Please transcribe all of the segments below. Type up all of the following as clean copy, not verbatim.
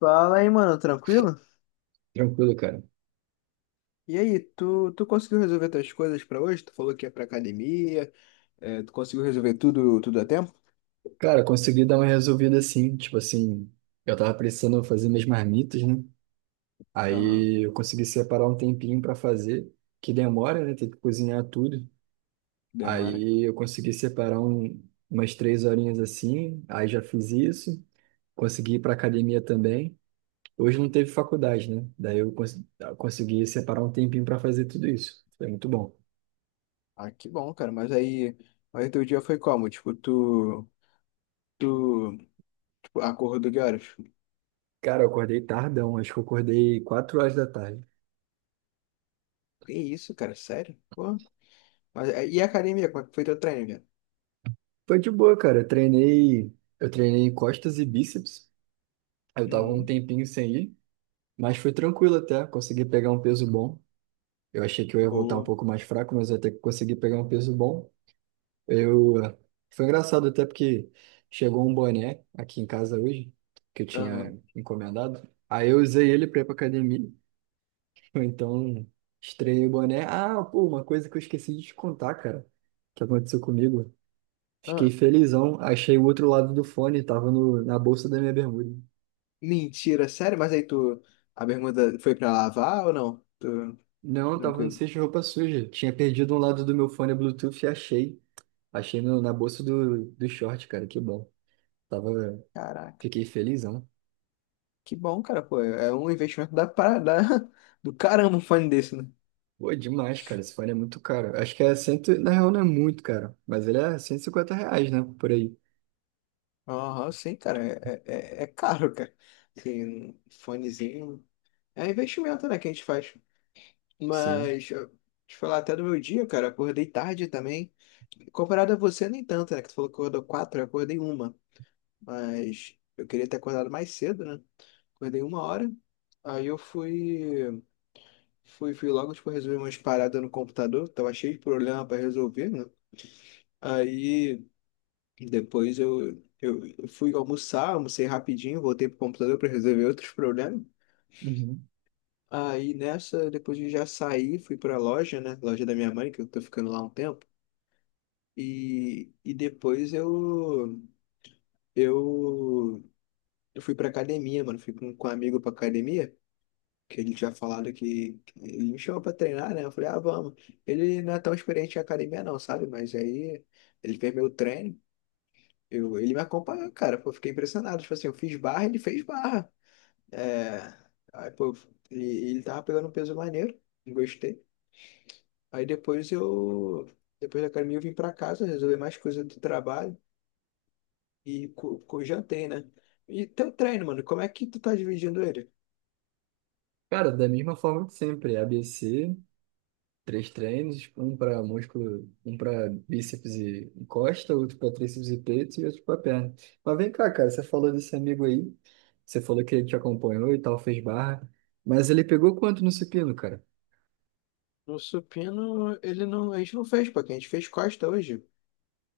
Fala aí, mano, tranquilo? Tranquilo, cara. E aí, tu conseguiu resolver tuas coisas pra hoje? Tu falou que ia pra academia, é, tu conseguiu resolver tudo, tudo a tempo? Cara, consegui dar uma resolvida assim, tipo assim, eu tava precisando fazer minhas marmitas, né? Aham, Aí eu consegui separar um tempinho pra fazer, que demora, né? Tem que cozinhar tudo. demora. Aí eu consegui separar umas três horinhas assim, aí já fiz isso, consegui ir pra academia também. Hoje não teve faculdade, né? Daí eu consegui separar um tempinho pra fazer tudo isso. Foi muito bom. Ah, que bom, cara, mas aí teu dia foi como? Tipo, tu, acordou de horas? Cara, eu acordei tardão, acho que eu acordei 4 horas da tarde. Que isso, cara, sério? Pô, mas, é, e a academia, como é que foi teu treino, velho. Foi de boa, cara. Eu treinei costas e bíceps. Eu tava um Uhum. tempinho sem ir, mas foi tranquilo até. Consegui pegar um peso bom. Eu achei que eu ia voltar um Boa. pouco mais fraco, mas até que consegui pegar um peso bom. Eu foi engraçado até porque chegou um boné aqui em casa hoje que eu tinha Aham, encomendado. Aí eu usei ele para ir pra academia. Então, estreiei o boné. Ah, pô, uma coisa que eu esqueci de te contar, cara, que aconteceu comigo. Fiquei ah, felizão. Achei o outro lado do fone, tava no, na bolsa da minha bermuda. mentira, sério? Mas aí tu, a bermuda foi pra lavar ou não? Tu, Não, tava no tranquilo. cesto de roupa suja. Tinha perdido um lado do meu fone Bluetooth e achei. Achei na bolsa do short, cara, que bom. Tava, Caraca. fiquei felizão. Que bom, cara, pô. É um investimento da, para- da, do caramba um fone desse, né? Pô, demais, cara. Esse fone é muito caro. Acho que é cento, na real não é muito, cara. Mas ele é R$ 150, né? Por aí. Aham, sim, cara. É caro, cara. Assim, um fonezinho. É investimento, né, que a gente faz. Sim. Mas, te falar até do meu dia, cara. Acordei tarde também. Comparado a você, nem tanto, né? Que tu falou que acordou quatro, eu acordei uma. Mas eu queria ter acordado mais cedo, né? Acordei uma hora. Aí eu fui logo, tipo, resolver umas paradas no computador. Tava cheio de problema pra resolver, né? Aí. Depois eu fui almoçar, almocei rapidinho, voltei pro computador para resolver outros problemas. Uhum. Aí nessa, depois de já sair fui pra loja, né? Loja da minha mãe, que eu tô ficando lá um tempo. E depois eu, eu fui pra academia, mano. Fui com um amigo pra academia, que ele tinha falado que ele me chamou pra treinar, né? Eu falei, ah, vamos. Ele não é tão experiente em academia, não, sabe? Mas aí ele fez meu treino. Ele me acompanhou, cara. Pô, eu fiquei impressionado. Tipo assim, eu fiz barra, ele fez barra. É, aí, pô, e ele tava pegando um peso maneiro, gostei. Aí depois depois da academia eu vim pra casa, resolver mais coisas do trabalho e jantei, né? E teu treino, mano, como é que tu tá dividindo ele? Cara, da mesma forma que sempre. ABC. Três treinos, tipo, um para músculo, um para bíceps e costa, outro para tríceps e peito e outro para perna. Mas vem cá, cara, você falou desse amigo aí, você falou que ele te acompanhou e tal, fez barra, mas ele pegou quanto no supino, cara? No supino, ele não, a gente não fez, pô, que a gente fez costa hoje,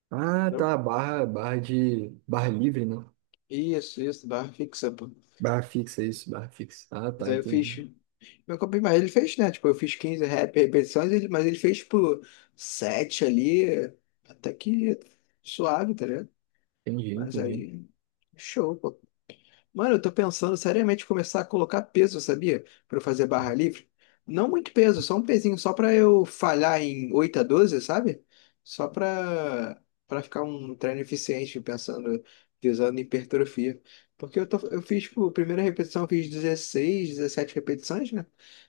Ah, não? tá, barra livre, né? Isso, barra fixa, pô. Barra fixa, isso, barra fixa. Ah, Mas tá, aí eu entendi, fiz, meu corpo, mas ele fez, né? Tipo, eu fiz 15 repetições, mas ele fez, tipo, 7 ali, até que suave, tá ligado? entendi, Mas entendi. aí, show, pô. Mano, eu tô pensando seriamente em começar a colocar peso, sabia? Pra eu fazer barra livre. Não muito peso, só um pezinho, só pra eu falhar em 8 a 12, sabe? Só pra ficar um treino eficiente, pensando, visando hipertrofia. Porque eu, tô, eu fiz, tipo, a primeira repetição, eu fiz 16 17 repetições, né?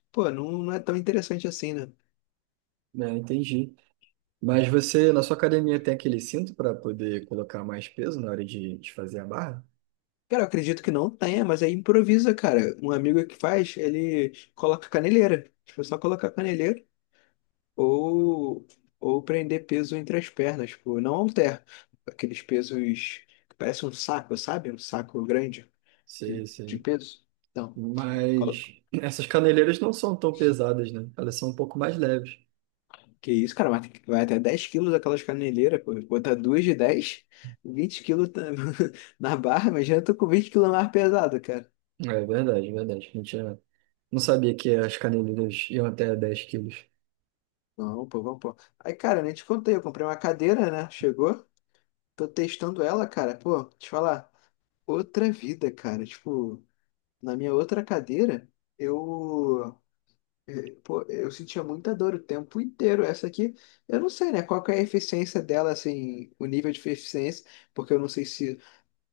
Pô, não, não é tão interessante assim, né? É, entendi. Mas você, na sua academia, tem aquele cinto para poder colocar mais peso na hora de fazer a barra? Cara, eu acredito que não tenha, mas aí improvisa, cara. Um amigo que faz, ele coloca caneleira. Tipo, só colocar caneleira. Ou, ou prender peso entre as pernas, pô. Não halter. Aqueles pesos que parecem um saco, sabe? Um saco grande de Sim, de sim. peso. Então, colo- Mas essas caneleiras não são tão pesadas, né? Elas são um pouco mais leves. que isso, cara, mas vai até 10 quilos aquelas caneleiras, pô. Botar duas de 10, 20 quilos tá- na barra, imagina, eu tô com 20 quilos mais pesado, cara. É verdade, verdade. Não tinha. Não sabia que as caneleiras iam até 10 quilos. Não, pô, vamos, pô. Aí, cara, nem te contei, eu comprei uma cadeira, né? Chegou, tô testando ela, cara. Pô, te falar. Outra vida, cara. Tipo. Na minha outra cadeira, eu, pô, eu sentia muita dor o tempo inteiro. Essa aqui, eu não sei, né? Qual que é a eficiência dela, assim, o nível de eficiência, porque eu não sei se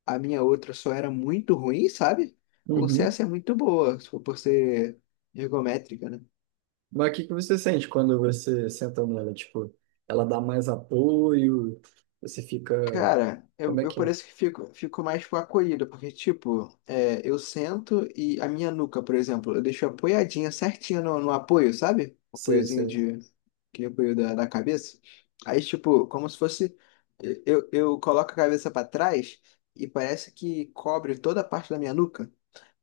a minha outra só era muito ruim, sabe? Ou se Uhum. essa é muito boa, se for por ser ergométrica, né? Mas o que que você sente quando você senta nela? Tipo, ela dá mais apoio? Você fica. Cara, Como eu, é eu que é? parece que fico mais tipo, acolhido, porque, tipo, é, eu sento e a minha nuca, por exemplo, eu deixo apoiadinha certinha no apoio, sabe? Sei, Apoiozinho sei. de. Aquele apoio da cabeça. Aí, tipo, como se fosse. Eu coloco a cabeça pra trás e parece que cobre toda a parte da minha nuca.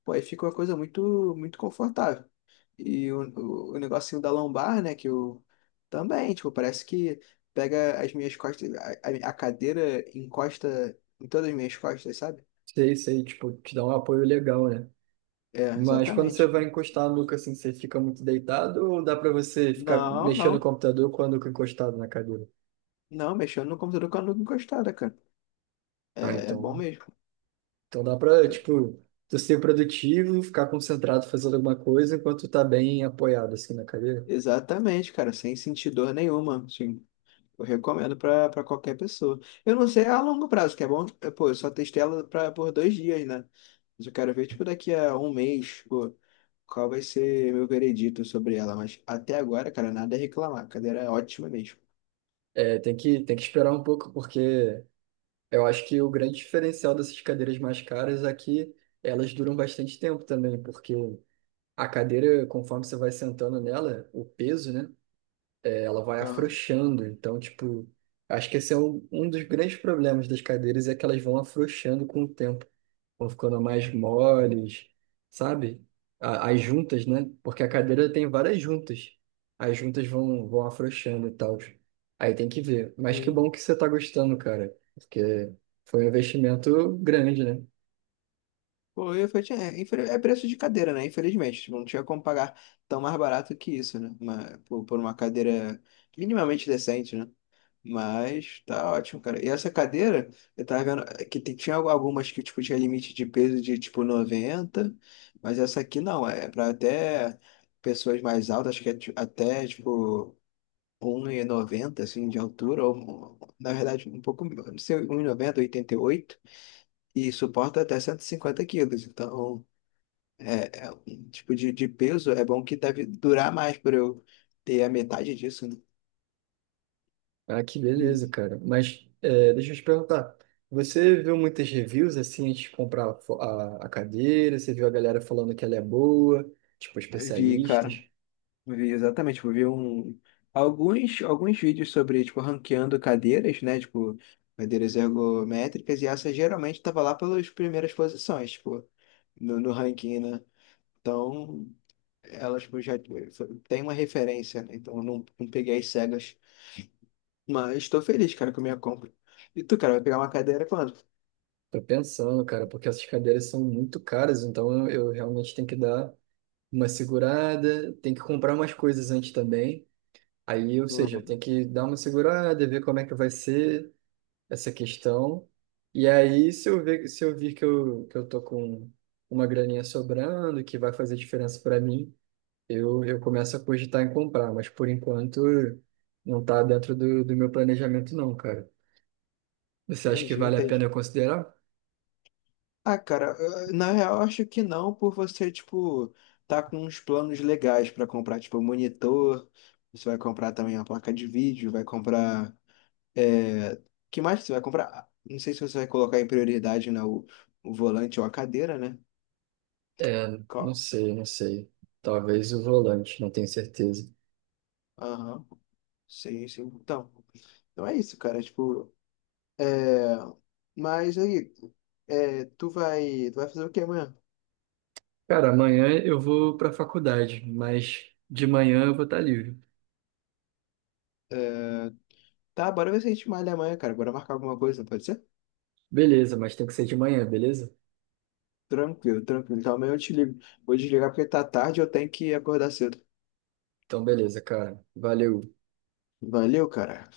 Pô, aí fica uma coisa muito, muito confortável. E o negocinho da lombar, né, que eu também, tipo, parece que pega as minhas costas, a cadeira encosta em todas as minhas costas, sabe? Sei, sei, tipo, te dá um apoio legal, né? É, Mas quando você exatamente, vai cara. encostar a nuca assim, você fica muito deitado ou dá pra você ficar Não, mexendo no não, computador com a nuca encostada na cadeira? não, mexendo no computador com a nuca encostada, cara. Ah, É bom então. mesmo. Então dá pra, tipo, tu ser produtivo, ficar concentrado fazendo alguma coisa enquanto tu tá bem apoiado, assim, na cadeira. Exatamente, cara, sem sentir dor nenhuma, assim. Eu recomendo pra qualquer pessoa. Eu não sei a longo prazo, que é bom. Pô, eu só testei ela por 2 dias, né? Mas eu quero ver, tipo, daqui a um mês, pô, qual vai ser meu veredito sobre ela. Mas até agora, cara, nada a reclamar. A cadeira é ótima mesmo. É, tem que esperar um pouco, porque eu acho que o grande diferencial dessas cadeiras mais caras é que elas duram bastante tempo também, porque a cadeira, conforme você vai sentando nela, o peso, né, é, ela vai Aham. afrouxando. Então, tipo, acho que esse é um dos grandes problemas das cadeiras, é que elas vão afrouxando com o tempo. Vão ficando mais moles, sabe? A- As juntas, né? Porque a cadeira tem várias juntas. As juntas vão, vão afrouxando e tal. Aí tem que ver. Mas que Sim. bom que você tá gostando, cara, porque foi um investimento grande, né? Pô, eu falei, é, é preço de cadeira, né? Infelizmente, tipo, não tinha como pagar tão mais barato que isso, né? Mas, por uma cadeira minimamente decente, né? Mas tá ótimo, cara. E essa cadeira, eu tava vendo é, que tinha algumas que tipo, tinha limite de peso de tipo 90. Mas essa aqui não, é pra até pessoas mais altas, acho que é até tipo 1,90 assim de altura, ou na verdade um pouco, não sei, 1,90 1,88 e suporta até 150 quilos, então. É um tipo de peso, é bom que deve durar mais para eu ter a metade disso, né? Ah, que beleza, Hum. cara. Mas é, deixa eu te perguntar. Você viu muitas reviews assim antes de comprar a cadeira? Você viu a galera falando que ela é boa? Tipo, Eu vi, cara, especialistas? eu vi exatamente, tipo, eu vi alguns vídeos sobre, tipo, ranqueando cadeiras, né? Tipo, cadeiras ergométricas, e essa geralmente tava lá pelas primeiras posições, tipo, no ranking, né? Então, elas, tipo, já tem uma referência, né? Então, eu não peguei as cegas, mas estou feliz, cara, com a minha compra. E tu, cara, vai pegar uma cadeira quando? Tô pensando, cara, porque essas cadeiras são muito caras, então eu realmente tenho que dar uma segurada, tenho que comprar umas coisas antes também. Aí, ou seja, eu Hum. tenho que dar uma segurada, ver como é que vai ser essa questão. E aí, se eu ver, se eu vir que eu tô com uma graninha sobrando, que vai fazer diferença para mim, eu começo a cogitar em comprar, mas por enquanto não tá dentro do meu planejamento, não, cara. Você acha que Entendi, vale a pena eu entendi. considerar? Ah, cara, na real, eu acho que não, por você, tipo, tá com uns planos legais pra comprar, tipo, um monitor, você vai comprar também a placa de vídeo, vai comprar. É. Que mais que você vai comprar? Ah, não sei se você vai colocar em prioridade, né, o volante ou a cadeira, né? É, não Qual? sei, não sei. Talvez o volante, não tenho certeza. Aham, sim, sim. Então é isso, cara, tipo, é. Mas aí, é, tu vai fazer o quê amanhã? Cara, amanhã eu vou pra faculdade, mas de manhã eu vou estar livre. É, tá, bora ver se a gente malha amanhã, cara, bora marcar alguma coisa, pode ser? Beleza, mas tem que ser de manhã, beleza? Tranquilo, tranquilo. Então amanhã eu te ligo. Vou desligar porque tá tarde e eu tenho que acordar cedo. Então, beleza, cara. Valeu. Valeu, cara.